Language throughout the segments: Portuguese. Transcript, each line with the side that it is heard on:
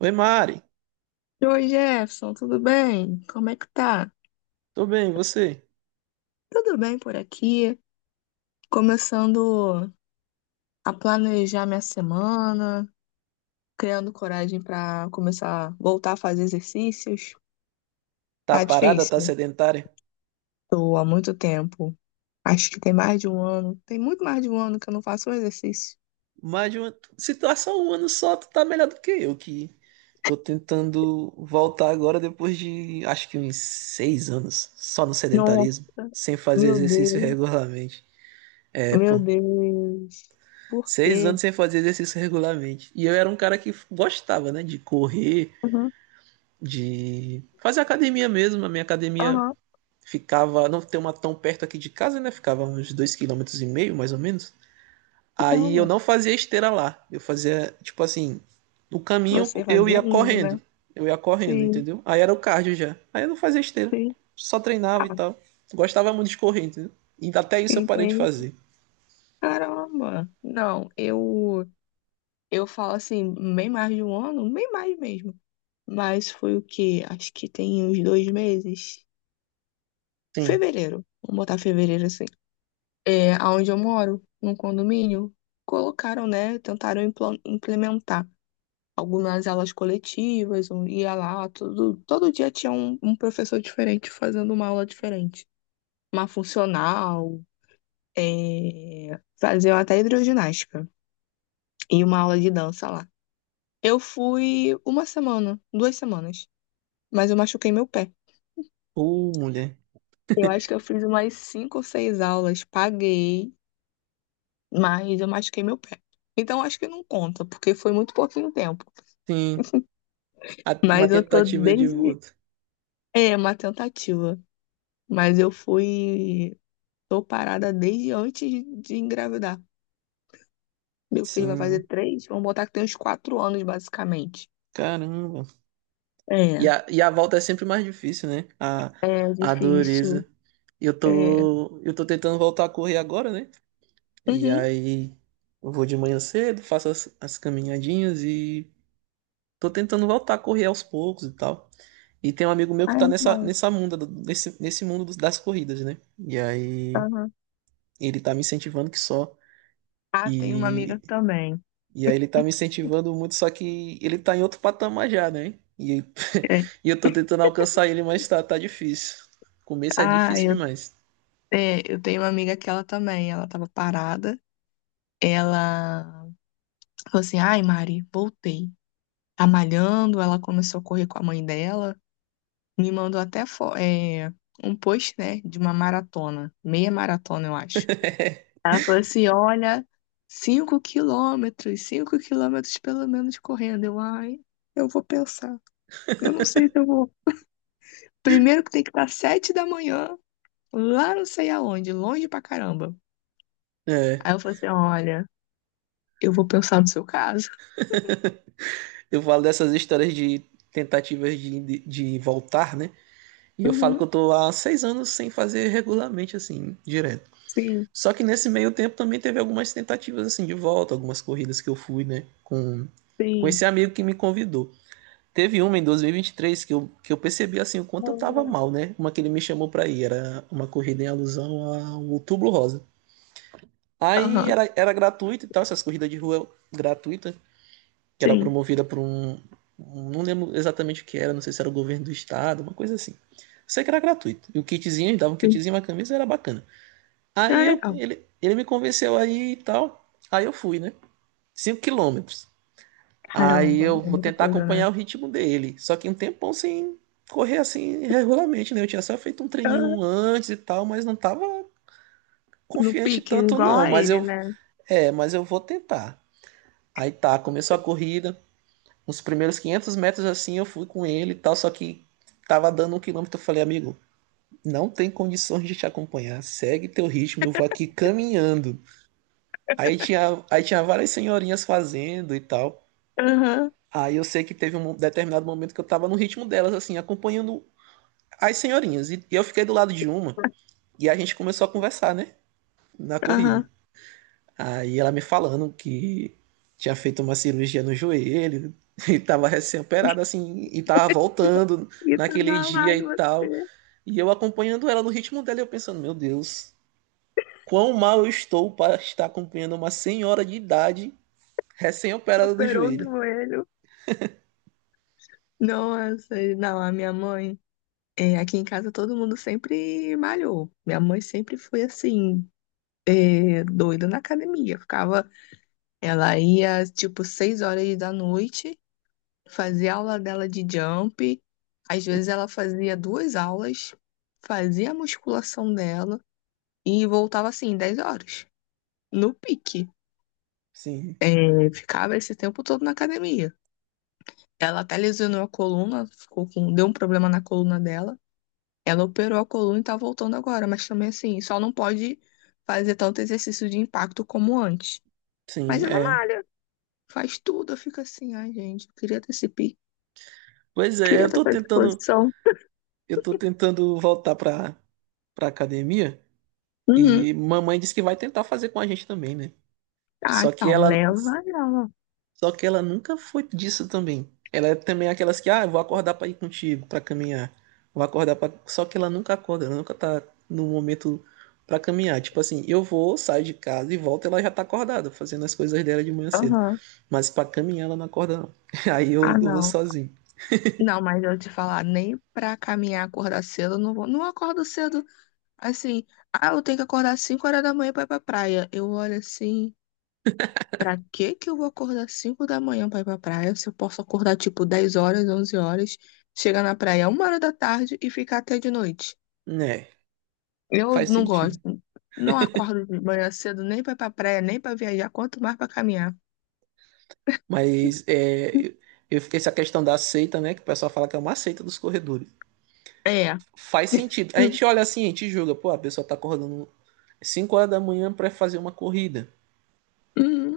right: Oi, Mari.
left: Oi, Jefferson, tudo bem? Como é que tá?
right: Tô bem, e você?
left: Tudo bem por aqui? Começando a planejar minha semana, criando coragem para começar a voltar a fazer exercícios.
right: Tá
left: Tá
right: parada, tá
left: difícil.
right: sedentária?
left: Tô há muito tempo. Acho que tem mais de um ano. Tem muito mais de um ano que eu não faço um exercício.
right: Mais de uma situação, um ano só, tu tá melhor do que eu, que tô tentando voltar agora depois de acho que uns seis anos só no
left: Nossa,
right: sedentarismo, sem fazer
left: meu
right: exercício
left: Deus,
right: regularmente. É,
left: meu
right: pô,
left: Deus. Por
right: seis
left: quê?
right: anos sem fazer exercício regularmente. E eu era um cara que gostava, né, de correr,
left: Aham,
right: de fazer academia mesmo. A minha academia
left: aham.
right: ficava, não tem uma tão perto aqui de casa, né? Ficava uns dois quilômetros e meio, mais ou menos.
left: Não,
right: Aí eu
left: mano.
right: não fazia esteira lá. Eu fazia, tipo assim, no caminho
left: Você
right: eu
left: fazia
right: ia
left: ainda, né?
right: correndo. Eu ia correndo,
left: Sim,
right: entendeu? Aí era o cardio já. Aí eu não fazia esteira.
left: sim.
right: Só treinava e
left: Ah,
right: tal. Gostava muito de correr, entendeu? E até isso eu parei de
left: entendi.
right: fazer.
left: Caramba! Não, eu falo assim, bem mais de um ano, bem mais mesmo. Mas foi o quê? Acho que tem uns 2 meses.
right: Sim.
left: Fevereiro. Vamos botar fevereiro assim. É, aonde eu moro, num condomínio, colocaram, né? Tentaram implementar algumas aulas coletivas, um ia lá, tudo, todo dia tinha um professor diferente fazendo uma aula diferente. Uma funcional, é, faziam até hidroginástica e uma aula de dança lá. Eu fui uma semana, 2 semanas, mas eu machuquei meu pé.
right: Ô, mulher.
left: Eu acho que eu fiz umas 5 ou 6 aulas, paguei, mas eu machuquei meu pé. Então acho que não conta, porque foi muito pouquinho tempo.
right: Sim. A- Uma
left: Mas eu tô
right: tentativa de
left: desde.
right: volta.
left: É uma tentativa, mas eu fui. Tô parada desde antes de engravidar. Meu filho vai fazer
right: Sim.
left: três, vamos botar que tem uns 4 anos, basicamente.
right: Caramba. E
left: É,
right: a volta é sempre mais difícil, né?
left: é
right: A
left: difícil.
right: dureza. Eu
left: É.
right: tô, eu tô tentando voltar a correr agora, né? E
left: Uhum.
right: aí eu vou de manhã cedo, faço as caminhadinhas e tô tentando voltar a correr aos poucos e tal. E tem um amigo meu que
left: Ah, é
right: tá nessa,
left: bom.
right: nessa munda, nesse mundo das corridas, né? E aí
left: Aham.
right: ele tá me incentivando que só.
left: Ah, tem uma amiga
right: E,
left: também.
right: e aí ele tá me incentivando muito, só que ele tá em outro patamar já, né? E,
left: É.
right: e eu tô tentando alcançar ele, mas tá, tá difícil. Começo é
left: Ah,
right: difícil
left: eu,
right: demais.
left: é, eu tenho uma amiga que ela também, ela tava parada, ela falou assim, ai Mari, voltei. Tá malhando, ela começou a correr com a mãe dela, me mandou até um post, né, de uma maratona, meia maratona, eu acho. Ela falou assim, olha, 5 quilômetros, 5 quilômetros pelo menos correndo. Eu, ai, eu vou pensar, eu não sei se eu vou. Primeiro que tem que estar 7 da manhã, lá não sei aonde, longe pra caramba.
right: É.
left: Aí eu falei assim, olha, eu vou pensar no seu caso.
right: Eu falo dessas histórias de tentativas de voltar, né? E eu falo que
left: Uhum,
right: eu tô há seis anos sem fazer regularmente, assim, direto.
left: sim,
right: Só que nesse meio tempo também teve algumas tentativas, assim, de volta, algumas corridas que eu fui, né, com esse
left: sim.
right: amigo que me convidou. Teve uma em 2023 que eu percebi, assim, o quanto eu tava
left: Uhum,
right: mal, né? Uma que ele me chamou pra ir, era uma corrida em alusão ao Outubro Rosa. Aí
left: aham,
right: era gratuito e tal, essas corridas de rua gratuita que era
left: sim,
right: promovida por um, não lembro exatamente o que era, não sei se era o governo do estado, uma coisa assim. Sei que era gratuito. E o kitzinho, eles davam um
left: sim.
right: kitzinho, uma camisa, era bacana.
left: Ah,
right: Aí eu,
left: legal.
right: ele, ele me convenceu aí e tal. Aí eu fui, né? Cinco quilômetros. Aí
left: Caramba,
right: eu
left: é
right: vou
left: muita
right: tentar
left: coisa, né?
right: acompanhar o ritmo dele. Só que um tempão sem correr assim regularmente, né? Eu tinha só feito um
left: Ah,
right: treininho antes e tal, mas não tava
left: no
right: confiante
left: pique,
right: tanto
left: igual
right: não.
left: a
right: Mas
left: ele,
right: eu,
left: né?
right: é, mas eu vou tentar. Aí tá, começou a corrida. Os primeiros 500 metros assim eu fui com ele e tal, só que tava dando um quilômetro. Eu falei, amigo, não tem condições de te acompanhar, segue teu ritmo, eu vou aqui caminhando. Aí tinha várias senhorinhas fazendo e tal.
left: Aham,
right: Aí eu sei que teve um determinado momento que eu tava no ritmo delas, assim, acompanhando as senhorinhas. E eu fiquei do lado de uma e a gente começou a conversar, né? Na corrida.
left: aham.
right: Aí ela me falando que tinha feito uma cirurgia no joelho e tava recém-operada assim e tava
left: E vo-
right: voltando
left: E tava
right: naquele
left: lá,
right: dia
left: e
right: e
left: você
right: tal. E eu acompanhando ela no ritmo dela, e eu pensando, meu Deus, quão mal eu estou para estar acompanhando uma senhora de idade
left: que
right: recém-operada do
left: operou o
right: joelho.
left: joelho. Nossa, não, a minha mãe, é, aqui em casa todo mundo sempre malhou. Minha mãe sempre foi assim, é, doida na academia. Ficava, ela ia tipo 6 horas da noite, fazia aula dela de jump, às vezes ela fazia 2 aulas, fazia a musculação dela e voltava assim, 10 horas, no pique.
right: Sim,
left: É, ficava esse tempo todo na academia. Ela até lesionou a coluna, ficou com, deu um problema na coluna dela. Ela operou a coluna e tá voltando agora, mas também assim, só não pode fazer tanto exercício de impacto como antes. Mas
right: sim,
left: ela
right: é.
left: malha, faz tudo, eu fico assim, ai gente, eu queria ter esse pique,
right: Pois é,
left: queria
right: eu
left: ter
right: tô
left: essa
right: tentando,
left: disposição.
right: eu tô tentando voltar pra academia
left: Uhum.
right: e mamãe disse que vai tentar fazer com a gente também, né?
left: Ah,
right: Só que
left: então,
right: ela
left: leva ela.
right: Só que ela nunca foi disso também. Ela é também aquelas que, ah, eu vou acordar pra ir contigo, pra caminhar. Vou acordar pra... Só que ela nunca acorda, ela nunca tá no momento pra caminhar. Tipo assim, eu vou, saio de casa e volto, ela já tá acordada, fazendo as coisas dela de manhã cedo.
left: Aham.
right: Mas pra caminhar ela não acorda, não. Aí eu,
left: Ah,
right: eu vou
left: não.
right: sozinho.
left: Não, mas eu te falar, nem pra caminhar, acordar cedo, eu não vou. Não acordo cedo, assim. Ah, eu tenho que acordar 5 horas da manhã pra ir pra praia. Eu olho assim, pra que que eu vou acordar 5 da manhã pra ir pra praia? Se eu posso acordar, tipo, 10 horas, 11 horas, chegar na praia 1 hora da tarde e ficar até de noite.
right: Né,
left: Eu
right: faz
left: não
right: sentido.
left: gosto. Não acordo de manhã cedo nem pra ir pra praia, nem pra viajar, quanto mais pra caminhar.
right: Mas é, fiquei essa questão da seita, né, que o pessoal fala que é uma seita dos corredores.
left: É.
right: Faz sentido. A gente olha assim, a gente julga, pô, a pessoa tá acordando 5 horas da manhã para fazer uma corrida.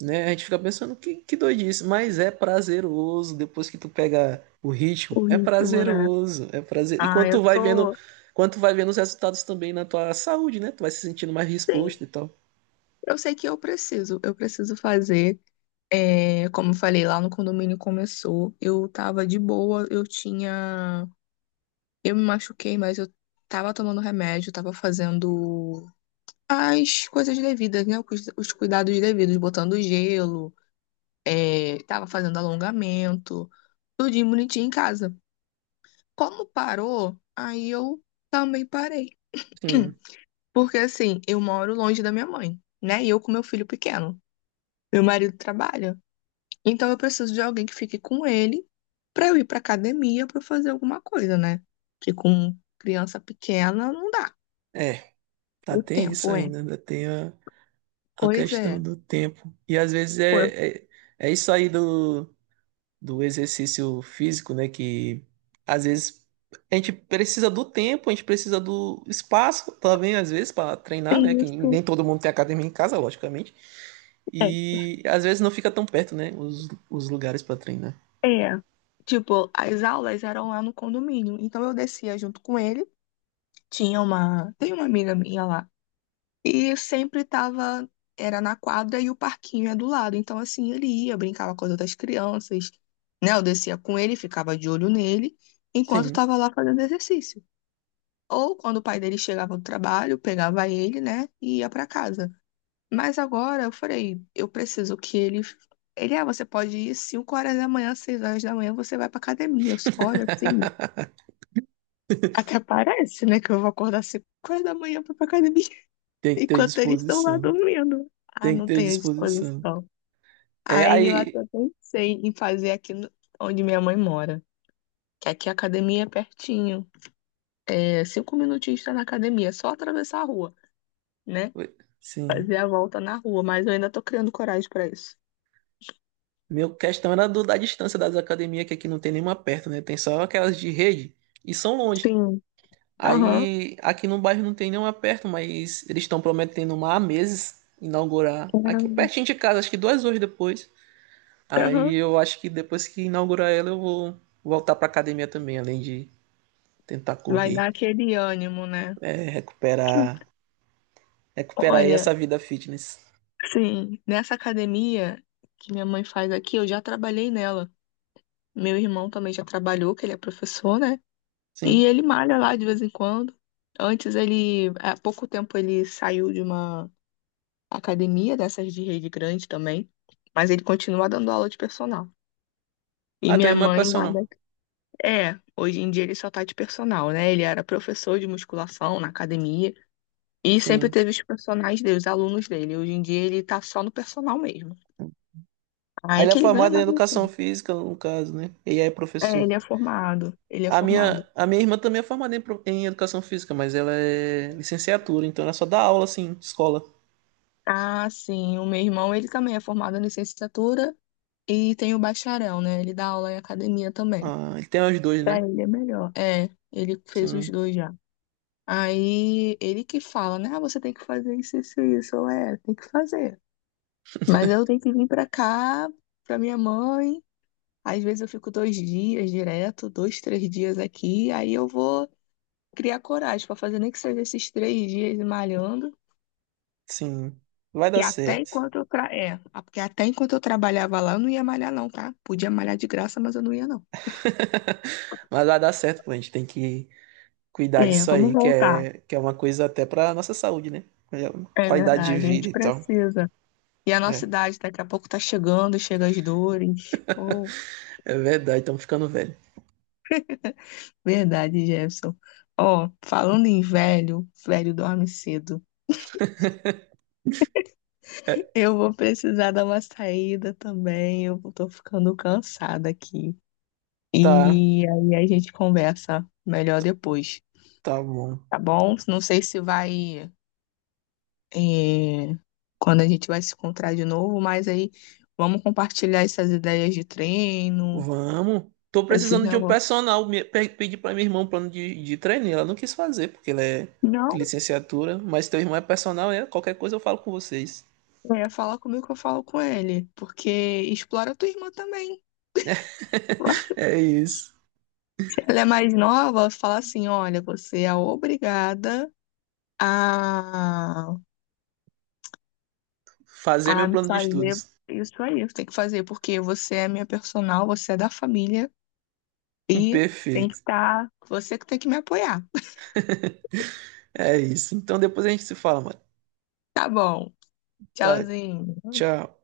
right: Né? A gente fica pensando que doidice, mas é prazeroso depois que tu pega o ritmo.
left: O
right: É
left: ritmo, né?
right: prazeroso, é prazer. E
left: Ah, eu tô.
right: quando tu vai vendo os resultados também na tua saúde, né? Tu vai se sentindo mais disposto
left: Sim.
right: e tal.
left: Eu sei que eu preciso fazer. É, como eu falei, lá no condomínio começou. Eu tava de boa, eu tinha. Eu me machuquei, mas eu tava tomando remédio, tava fazendo as coisas devidas, né? Os cuidados devidos, botando gelo, é, tava fazendo alongamento, tudinho bonitinho em casa. Como parou, aí eu também parei.
right: Sim.
left: Porque assim, eu moro longe da minha mãe, né? E eu com meu filho pequeno. Meu marido trabalha. Então eu preciso de alguém que fique com ele pra eu ir pra academia pra eu fazer alguma coisa, né? Que com criança pequena não dá.
right: É, tá,
left: O
right: tem
left: tempo
right: isso
left: é.
right: ainda, ainda tem a
left: Pois
right: questão
left: é.
right: do tempo. E às vezes
left: Por
right: é isso aí do exercício físico, né? Que às vezes a gente precisa do tempo, a gente precisa do espaço também, às vezes, para treinar, né? Que
left: isso.
right: nem todo mundo tem academia em casa, logicamente.
left: É.
right: E às vezes não fica tão perto, né? Os lugares para treinar.
left: É. Tipo, as aulas eram lá no condomínio. Então eu descia junto com ele. Tinha uma. Tem uma amiga minha lá. E sempre tava, era na quadra e o parquinho é do lado. Então, assim, ele ia, brincava com as outras crianças, né? Eu descia com ele, ficava de olho nele, enquanto
right: Sim.
left: estava lá fazendo exercício. Ou quando o pai dele chegava do trabalho, pegava ele, né? E ia para casa. Mas agora eu falei, eu preciso que ele. Ele, ah, você pode ir 5 horas da manhã, 6 horas da manhã, você vai pra academia. Eu só olho assim. Até parece, né? Que eu vou acordar 5 horas da manhã pra ir pra academia.
right: Tem que ter
left: Enquanto eles estão lá
right: disposição.
left: dormindo. Ah,
right: Tem que
left: não
right: ter
left: tenho
right: disposição.
left: disposição.
right: É,
left: Aí eu até
right: aí.
left: pensei em fazer aqui no- onde minha mãe mora, que aqui a academia é pertinho. É, cinco minutinhos está na academia, é só atravessar a rua, né?
right: Oi, sim.
left: Fazer a volta na rua, mas eu ainda tô criando coragem para isso.
right: Meu questão era da distância das academias, que aqui não tem nenhuma perto, né? Tem só aquelas de rede. E são longe.
left: Sim, aham,
right: Aí aqui no bairro não tem nenhuma perto, mas eles estão prometendo uma há meses inaugurar. Aqui
left: caramba,
right: pertinho de casa, acho que duas horas depois. Aí
left: aham.
right: eu acho que depois que inaugurar ela, eu vou voltar pra academia também, além de tentar
left: Vai
right: correr,
left: dar aquele ânimo, né?
right: é, recuperar aí
left: Olha,
right: essa vida fitness.
left: sim, nessa academia que minha mãe faz aqui, eu já trabalhei nela. Meu irmão também já trabalhou, que ele é professor, né?
right: Sim.
left: E ele malha lá de vez em quando. Antes ele, há pouco tempo ele saiu de uma academia dessas de rede grande também, mas ele continua dando aula de personal. E
right: Ah, teu
left: minha
right: irmão é
left: mãe
right: personal.
left: malha. É, hoje em dia ele só tá de personal, né? Ele era professor de musculação na academia e sempre
right: Sim.
left: teve os personagens dele, os alunos dele. Hoje em dia ele tá só no personal mesmo.
right: Aí
left: Aí
right: ele é
left: que ele ganha
right: formado em
left: mais
right: educação
left: assim.
right: física, no caso, né? E aí é
left: É,
right: professor.
left: ele é formado, ele é
right: A minha,
left: formado.
right: a minha irmã também é formada em, em educação física, mas ela é licenciatura, então ela só dá aula assim, de escola.
left: Ah, sim, o meu irmão, ele também é formado em licenciatura. E tem o bacharel, né? Ele dá aula em academia também.
right: Ah, ele tem os dois,
left: Pra
right: né?
left: ele é melhor. É, ele fez os
right: Sim,
left: dois já. Aí ele que fala, né? Ah, você tem que fazer isso, isso, isso. Tem que fazer. Mas eu tenho que vir pra cá, pra minha mãe. Às vezes eu fico 2 dias direto, dois, 3 dias aqui. Aí eu vou criar coragem pra fazer nem que seja esses 3 dias malhando.
right: sim. Vai dar
left: Que até
right: certo.
left: enquanto eu tra... é, Porque até enquanto eu trabalhava lá, eu não ia malhar, não, tá? Podia malhar de graça, mas eu não ia, não.
right: Mas vai dar certo, pô. A gente tem que cuidar
left: É,
right: disso
left: vamos
right: aí, que
left: voltar.
right: é, que é uma coisa até pra nossa saúde, né? É uma
left: É
right: qualidade de
left: verdade, a
right: vida
left: gente
right: e tal.
left: precisa. E a nossa
right: É,
left: idade daqui a pouco tá chegando, chega as dores. Oh,
right: é verdade, estamos ficando velho.
left: verdade, Jefferson. Ó, falando em velho, velho dorme cedo.
right: É,
left: Eu vou precisar dar uma saída também, eu tô ficando cansada aqui.
right: tá,
left: E aí a gente conversa melhor depois,
right: tá bom.
left: tá bom? Não sei se vai, eh, quando a gente vai se encontrar de novo, mas aí vamos compartilhar essas ideias de treino,
right: Vamos. Tô
left: esses
right: precisando de um
left: negócios.
right: personal. Pedi pra minha irmã um plano de treino. E Ela não quis fazer, porque ela é
left: Não.
right: licenciatura. Mas teu irmão é personal, é? Qualquer coisa eu falo com vocês.
left: É, fala comigo que eu falo com ele, porque explora tua irmã também.
right: É isso.
left: Ela é mais nova, fala assim, olha, você é obrigada a,
right: Fazer
left: a
right: meu plano de
left: fazer
right: estudos.
left: isso aí, você tem que fazer, porque você é minha personal, você é da família e tem que
right: Perfeito.
left: estar, você que tem que me apoiar.
right: É isso. Então depois a gente se fala, mano.
left: Tá bom,
right: Tá,
left: tchauzinho.
right: tchau.